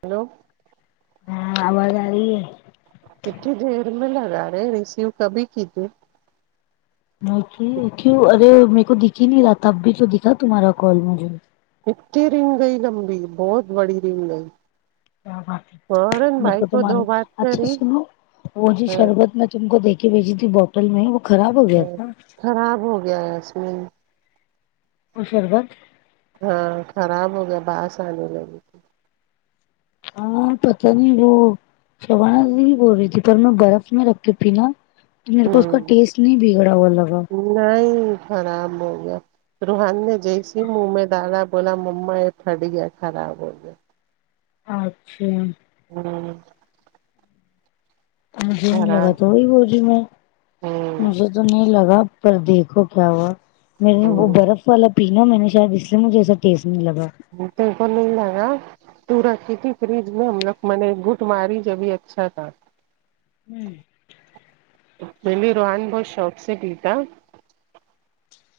Hello ہاں امرداری ہے اتنی دیر میں لگا رہے ریسیو کبھی کیج تے اک کیوں ارے میرے کو دکھ ہی نہیں رہا اب بھی تو دکھا تمہارا کال مجھے ای رنگ گئی لمبی بہت بڑی رنگ گئی فورن میرے بھائی کو تو مان دو بات اچھا کری سنو وہ جی ہاں شربت میں تم کو دیکھے بیچی تھی بوٹل میں وہ خراب ہو گیا ہاں تھا خراب ہو گیا ہے اس میں مشرباد ہاں خراب ہو گیا باس آنے لگی ہاں پتا نہیں وہ شبانا بول رہی تھی پر میں برف میں رکھتی پینا میرے کو اس کا ہوں ٹیسٹ نہیں بگڑا ہوا لگا نہیں خراب ہو گیا روحان نے جی س منہ میں دادا بولا ما یہ پڑییا خراب ہو گیا اچھا ہوں مجھے نہیں لگا خراب تو وہی بو جی میں ہوں مجھے تو نہیں لگا پر دیکھو کیا ہوا میرے نے وہ برف والا پینا میں نے شاید اس لیے مجھے ایسا ٹیسٹ نہیں لگا تو کو نہیں ل گا تو رکھی تھی فریج میں ہم لوگ میں نے گٹ ماریج ابھی اچھا تھا [unintelligible] ہوں [unintelligible] میں بھی روحان بہت شوق سے پ تھا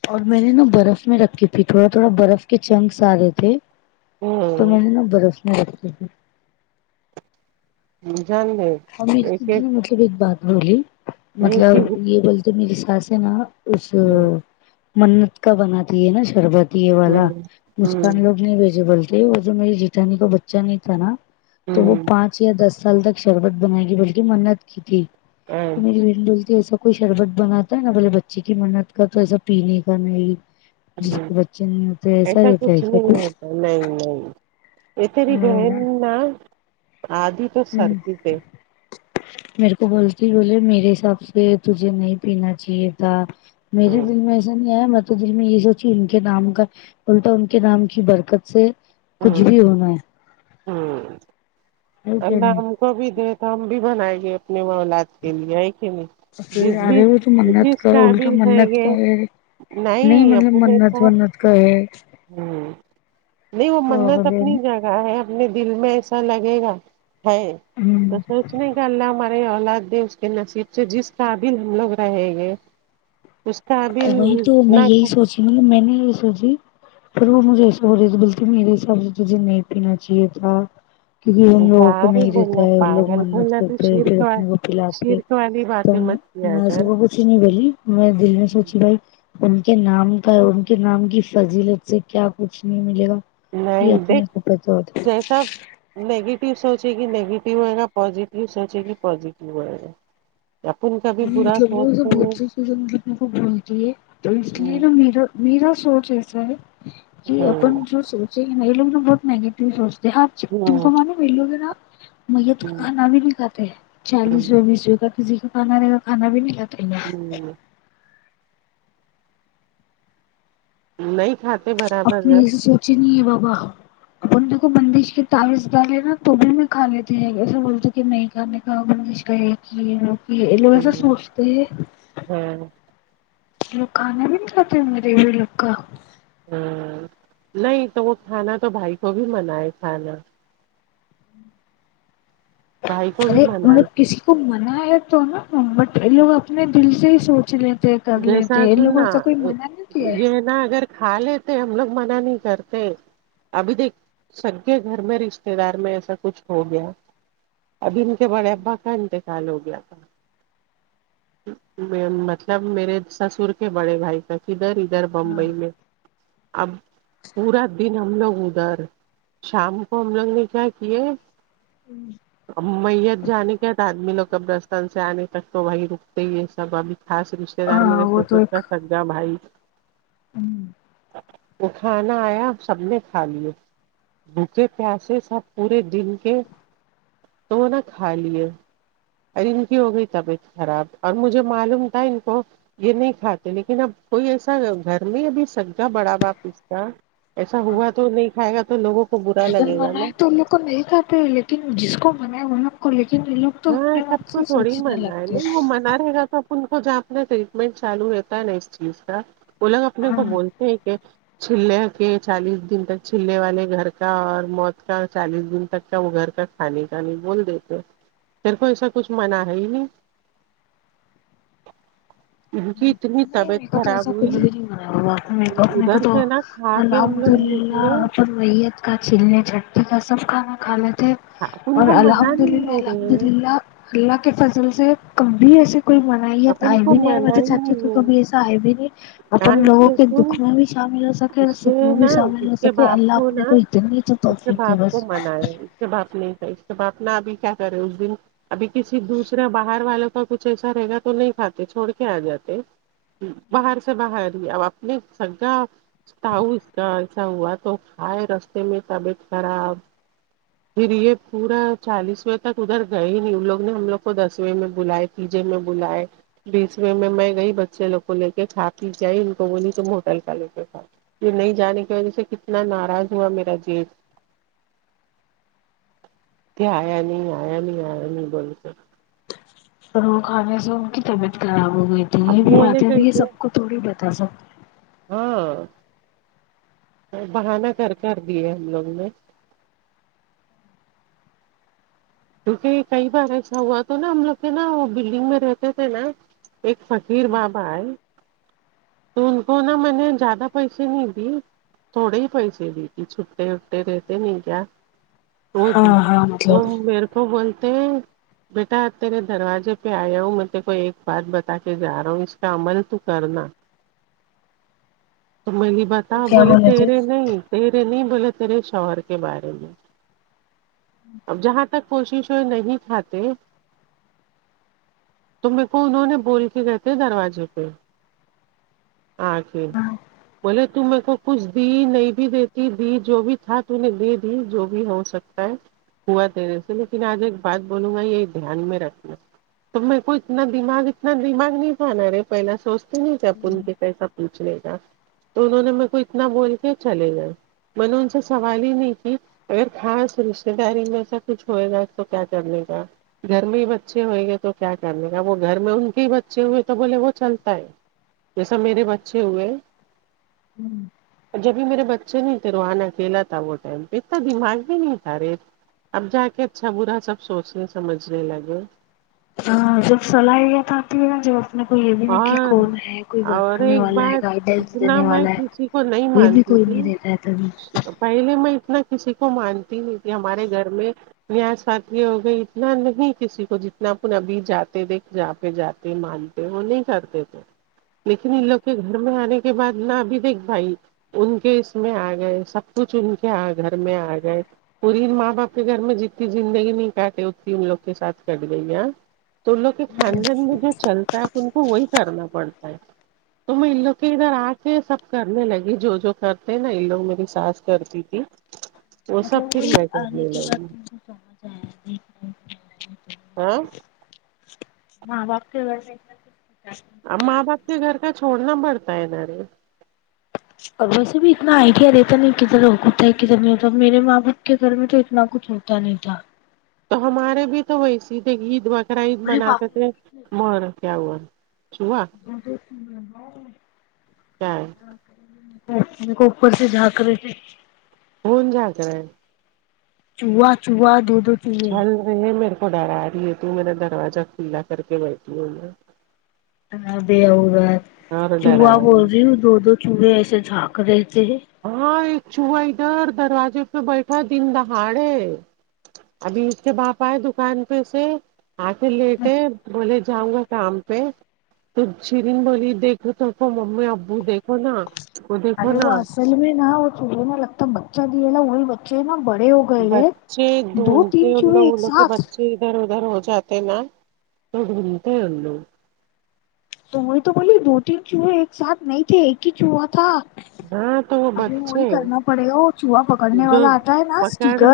اور میں نے نا برف میں رکھی تھی تھوڑا تھوڑا برف کے چنکس آ رہے تھے تو ہ میں نے نا برف میں رکھھی تھی م جانے [unintelligible] اور میریی نے مطلب ایک بات بولی ایک مطلب ہی یہ بولتے میری سس سے نا اس ہوں منت کا بناتی ہے نا شربت والا ہوں مسکان لوگ نہیں بھیجے بولتے وہ جو میری جیٹھانی کا بچہ نہیں تھا نا تو وہ ہوں پانچ یا دس سال تک شربت بنائے گی بلکہ منت کی تھی تو میری بھیڑ ڈلتی ہے ہو سب کو کوئی شربت بناتا ہے نا بولے بچے کی منت کا تو ایسا پینے کا نہیں [unintelligible] جس ہ کے بچے نہیں ہوتے ایسا رہتا ہے کچھ کیا نہیں رہتا نہیں نہیں ا تری بہن نہا آدھی تو ہوں سرک تھ میرے کو بولتی بولے میرے حساب سے تجھے نہیں پینا چاہیے تھا میرے دل میں ایسا نہیں ہے مب تو دل میں یہ سوچی ان کے نام کا الٹا ان کے نام کی برکت سے [unintelligible] کھ بھی ہونا ہے ہوں [unintelligible] ہے کیا اللہ نہیں ہم کو بھی دے تو ہم بھی بنائےیں گے اپنے مولاد کے لیے ہے کہ نہیں اے جس بھی ارے ب ت منن جس کر الٹا قابل منن رہیں گے کا نہیں مطلب اپنے منت کا ونت کاے ہ نہیں وہ منات بولے اپنی جائے ہے اپنے دل میں ایسا لگے گا ہے ہوں [unintelligible] تو سوچنے کا اللہ ہمارے اولاد اس کے نصیب سے جس قابل ہم لوگ رہےیں گے اس کا اب نہ ج مین ر سو جی پھر وہ مجھے ایسے ہو رہی تھی بکہ میرے حساب سے تجھے نہیں پینا چاہیے تھا کیونکہ ان لوگوں کو جارے نہیں دیتا بولنا ہے ان لوگ پاگل منت بولنا تو کرتے شیر پھر کا اپنے کو پلاتے شرک والی تو باتیں مت کیا میں کر سب پوچ نہیں بلی میں دل میں سوچ بھائی ان کے نام کا ان کے نام کی فضیلت سے کیا کچھ نہیں ملے گا یہ نہیں اپنے کو پتا ہو تھا نگیٹیو سوچے گی نیگیٹو آئے گا پوازیٹیو سوچے گی پازیٹیو ہوئے گا اپن کبھی برا مطلب وہ سب سوچتے نہیں بہت سی چیزیں مطلب میر کو بولتی ہے تو اس لیے ن میرا میرا سوچ ایسا ہے ہ کہ ہ اپن جو سوچیں گے ن لوگ بہت نگیٹو سوچ [unintelligible] جی ہاں تم ہ کو مان م لوگ نا م تو ہ کانا بھی نہیں کاتے ہیں ہ چالیسو بیسو کا کسی کا کھا رہے گا کانا بھی نہیں کاتا ہے ہوں [unintelligible] نہیں کھاتا اپ نے ایسے سوچے نہیں ہے بابا ان کو بندش کے تعوز ڈالے نا تو بھی میں کھا لیتی ایسے بولتے کہ نہیں کھانے [unintelligible] ہ گگش کا یہ کہو لوگ ایسا سوچتے ہیں ہوں [unintelligible] لوگ کھانا بھی نہیں جاتے غریبی لوگ کا ہ نہیں تو وہ کھانا تو بھائی کو بھی من ہے کھانا بھائی کو بھی ارے منع مطلب ہے کسی کو من ہے تو نا بٹ لوگ اپنے دل سے ہی سوچ لیتے کر ل جیسا یہ سننا ل سے کوئی منا نہیں آئے یہ اگر ہاں لیتے ہم لوگ منع نہیں کرتے ابھی دیکھ سب کے گھر میں رشتے دار میں ایسا کچھ ہو گیا ابھی ان کے بڑے ابا کا انتقال ہو گیا تھا مت جب میرے سسر کے بڑے بھائی تک ادھر ادھر ہاں بمبئی میں اب پورا دن ہم لوگ ادھر شام کو ہم لوگ نے کیا کیے [inaudible] میت جانے کے آدمی لوگ کب دستان سے آنے تک تو وہی رکتے یہ سب ابھی خاص رشتے دار ہاں میرے ستا سگا بھائی ہوں وہ کھانا آیا سب نے کھا لیا بھوکے پیاسے سب پورے دن کے تو نا کھا لیے ارے ان کی ہو گئی طبیعت خراب اور مجھے معلوم تھا ان کو یہ نہیں کھاتے لیکن اب کوئی ایسا گھر میں ابھی سگا بڑا باپس کا ایسا ہوا تو نہیں کھائے گا تو لوگوں کو برا اگر لگے گا نا منائے تو ان لوگ کو نہیں کہتے لیکن جس کو منائے وہ لوگ کو لیکن ان لوگ تو ہاں اپنے سب من کو سے تھوڑی سوچنے من ہے لگتے نہیں وہ من رہے گا تو ان کو جہ اپنا ٹریٹمنٹ چالو رہتا ہے نا اس چیز کا وہ لگ اپنے ہاں کو بولتے ہیں کہ چلے کے چالیس دن تک چلے والے گھر کا اور موت کا چالیس دن تک کا وہ گھر کا خانی ک نہیں بول دی تھ میر کو ایسا کچھ مناع ہے ہی نہیں اتنی نہیں میک طبیعت تو خراب ایا کھ ہوئی بھی نہیں منا ہے بابا اپ میں ادھر تو سے نا کھا کے ہم الحمد لوگ نکلے اللہ ریت کا چلنے چھٹی کا سب کھانا کھانے تھے اپن اور کو منع الحمد نہیں للہ ہو رہے الحمد ہیں للہ اللہ کے فضل سے کبھی ایس کوئی من میں تھا ہے اپن کو نہیںیر منع مجے ہی چچی نہیں ہے کبھی ایسا ہےئے بھی نہیں ہاں اپن اس لوگوں کے سن دکھ میں بھی شامل ہو سکے اور اس کے سکھ میں نا بھی شامل ہو اس سک کے سکے اللہ باپ اپنے نا کو اتنی تو توفیقے بس سے باپ نہیں تھا اس باپنا ابھی کیا کرے اس دن ابھی کسی دوسرے باہر والوں کا کچھ ایسا رہے گا تو نہیں کاتے چھوڑ کے آ جاتے باہر سے باہر ہی اب اپنے سگا تؤ اس کا ایسا ہوا تو کھائے رستے میں طبیعت خراب پھر یہ پورا چالیسویں تک ادھر گئے ہی نہیں ان لوگ نے ہم لوگ کو دسویں میں بلائے پیجے میں بلائے بیسوے میں گئی بچے لوگ کو لے کے کھا پی جئی ان کو وہلی تم ہوٹل کا لے کے کھ یہ نہیں جانے کی وجہ سے کتنا ناراض ہوا میرا جیب آیا نہیں آیا نہیں آیا نہیں بولتے اور وہ کھانے سے ان کی طبیعت خراب ہو گئی تو اب یہ بھی بولے باتیں یہ کیسے سب کو تھوڑی بتا سک ہاں بہانا کر کر دیے ہم لوگ نے کیونکہ کئی بار ایسا ہوا تو نا ہم لوگ تھ نا وہ بلڈنگ میں رہتے تھے نا ایک فقیر بابا ہے تو ان کو نا میں نے زیادہ پیسے نہیں دی تھوڑے ہی پیسے دیتی چھٹے اٹھتے رہتے نہیں کیا وہ د ہاں ہاں تو مطلب میرے کو بولتے ہیں بیٹا تیرے دروازے پہ آیا ہوں میں کو ایک بات بتا کے جا رہا ہوں اس کا عمل تو کرنا تو میں نہیں تو بتا کیا بولے تھے تیرے نہیں ترے نہیں بولے ترے شوہر کے بارے میں اب جہاں تک کوشش نہیں کھاتے تو میرے کو انہوں نے بول کے کہئےتے دروازے پہ ہچھی ہاں بولے ت میرے کو کچھ دی نہیں بھی دیتی دی جو بھی تھا تو نے دے دی جو بھی ہو سکتی ہوا تیرے سے لیکن آج ایک بات بولوں گا یہ دھیان میں رکھنا تو میرے کو اتنا دماغ اتنا دماغ نہیں جانا رہے پہلا سوچتے نہیں تھے آپ ان کے کیسا پوچھنے کا تو انہوں نے میر کو اتنا بول کے چلے گئے میں نے ان سے سوال ہی نہیں کہ اگر خاص رشتے داری میں سا کچھ ہوئے گا اس تو کیا کرنے کا گھر میں ہی بچے ہوئیں گے تو کیا کرنے کاا وہ گھر میں ان کے ہی بچے ہوئے تو بولے وہ چلتا ہے جیسا میرے بچے ہوئے ہوں جبھی میرے بچے نہیں تھے روحان اکھیلا تھا وہ ٹائم پہ اتنا دماغ میں نہیں تھا رے اب جا کے اچھا برا سب سوچنے سمجھنے لگے ہاں سپ سل ہی گ تھا آتی گا جو اپ کو یہ بھی ن کہ اور کون ہے کوئی اور بنانے ایک والا ہے بات گائیڈینس اتنا دینے میں والا ہے کسی کو نہیں یہ بھی مانتی کوئی تھی نہیں رہتا ہے تبھی پہلے میں اتنا کسی کو مانتی نہیں کہ ہمارے گھر میں یاس ساتھی ہو گئی اتنا نہیں کسی کو جتنا اپن ابھی جاتے دیکھ جااں پہ جاتے مانتے وہ نہیں کرتے تھے لیکن ان لوگ کے گھر میں آنے کے بعد نہ ابھی دیک بھائی ان کے اس میں آ گئے سب کچھ ان کے گھر میں آ گئے پوری ماں باپ کے گھر میں جتنی زندگی نہیں کاٹ اتتی ان لوگ کے ساتھ کٹ گئی ہے تو ان لوگ کے خاندان میں جو چلتا ہے آ ان کو وہی کرنا پڑتا ہے تو میں ان لوگ کے ادھر آ کے سب کرنے لگی جو جو کرتے نا ان لوگ میری سانس کرتی تھی [inaudible] مطلب پھر وہی میں آنے کرنے کے لگی بعد تم کو سمجھ آیا ہاں ماں باپ کے میں ماں باپ کے گھر کا چھڑنا مرتا ہے نارے اور ویسے بھی اتنا آئیڈیا رہتا نہیں کدھر ہو ہوتا ہے کدھر نہیں ہوتا میرے ماں باپ کے گھر میں تو اتنا کچھ ہوتا د نہیں تھا تو ہمارے بھی تو ویسے ہی تھے کہ عید بکرہ عید ارے باپ مناتے تھے مر گیا وہ چوہا [inaudible] کیا ہے کو اوپر سے جھانک رہے تھ ہون جا کر رہ ہے چوا چوہا دودھ چل رہی ہے میرے کو ڈرا رہی ہے تو میرا دروازہ کھلا کر کے بیٹھی ہووں میں ب اور اور ڈرا چوہا بول ہے۔ رہی ہوں دو دو چوہے ایسے جھاانک رہتے ہیں ہاں ایک چوہا ادھر دروازے پہ بیٹھا دن دہاڑے ابھی اس کے باپ آئے دکان پہ سے آ کے لیٹ میں ہے بولے جاؤں گا کام پہ تو چرین بلی دیکھو تو کو ممی ابو دیکھو نا وہ دیکھو ارے نا وہ اصل میں نا وہ چجے نا لگتا ہے بچہ دیا لا وہی بچے ہیں نا بڑے ہو گئے لے بچے دو ڈھونڈتے تین ان چوہے لوگ ایک انو کے ساتھ بچے ادھر ادھر ہو جاتے نا تو ڈھونڈتے ہیں ان لوگ تو وہی تو بولیے دو تین چوہے ایک ساتھ نہیں تھے ایک ہی چوہا تھا ہاں تو وہ ابھی وہی بچے کرنا پڑے گا وہ چوہا پکڑنے جو والا آتا ہے نا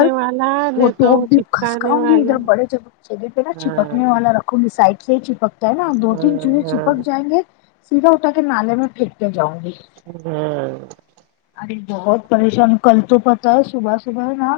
ر والا وہ نہیں تو ٹوپ بھی چپکانے کھسکاؤں گی والا ادھر بڑے جگہ پہ نا ہاں چپکنے والا سائڈ سے ہی چپکتا ہے نا دو تین ہاں چوہے چپ ہاں ائیں گے سیدھا اٹھا کے نالے میں پھینک کے جاؤں گی ہوں ارے بہت پریشان کل تو پتہ ہے صبح صبح ہے نا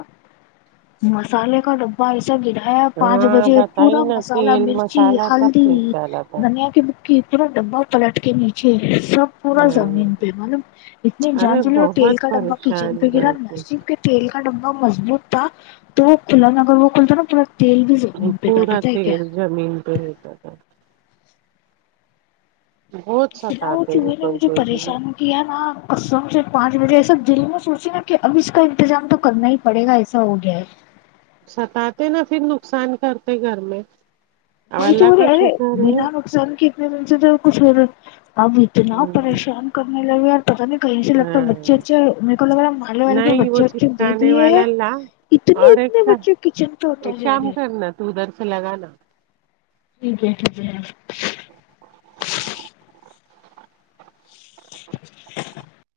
مسالے کا ڈبا جب گرایا پانچ ہاں بجے بتائی پورا نا مسالہ تیل مرچی مسالہ سب ہلدی پھینک ڈالا تھا دھنیا کی بککی پا ڈبا پلٹ کے نیچے سب پورا ہاں زمین پہ مطلب اتنی جان ارے چلے اور تیل بہت کا ڈبہ کچن پہ پریشان گرا کرتے نسجک تیل کا ڈبا مضبوط تھا تو وہ کھلا اگر وہ کھلتا نا پورا تیل بھی پٹا پورا بت کیا تیل زمین پہ ل کر بہت اتنا ہو ستاتے چے ہیں نا کوئی مجھے کوئی دن پریشان ہو نا ک س سے پانچ بجے ایسا دل میں سوچی نا کہ اب اس کا انتظام تو کرنا ہی پڑ گا ایسا ہو گیا ہے ستاتے نا پھر نقصان کرتے گھر میں اب وہی تو اللہ کا اے شکر ہے بنا نقصان کے اتنے دن سے تو کچھ اور اب اتنا ہ پریشان کرنے لگے یار پتا نہیں کہیں سے لگتا ہے بچے ہاں اچے میرے کو لگ رہا مالے والے کے نہیں وہ بچے اچے دے چپکانے دیے ہیں والا لا اتنے اور ایک اتنے کام بچے کچن پہ ایک اتر جا رہے کام ہیں کرنا تو ادھر سے لگانا ٹھیک ہے ٹھیک ہے ی [inaudible]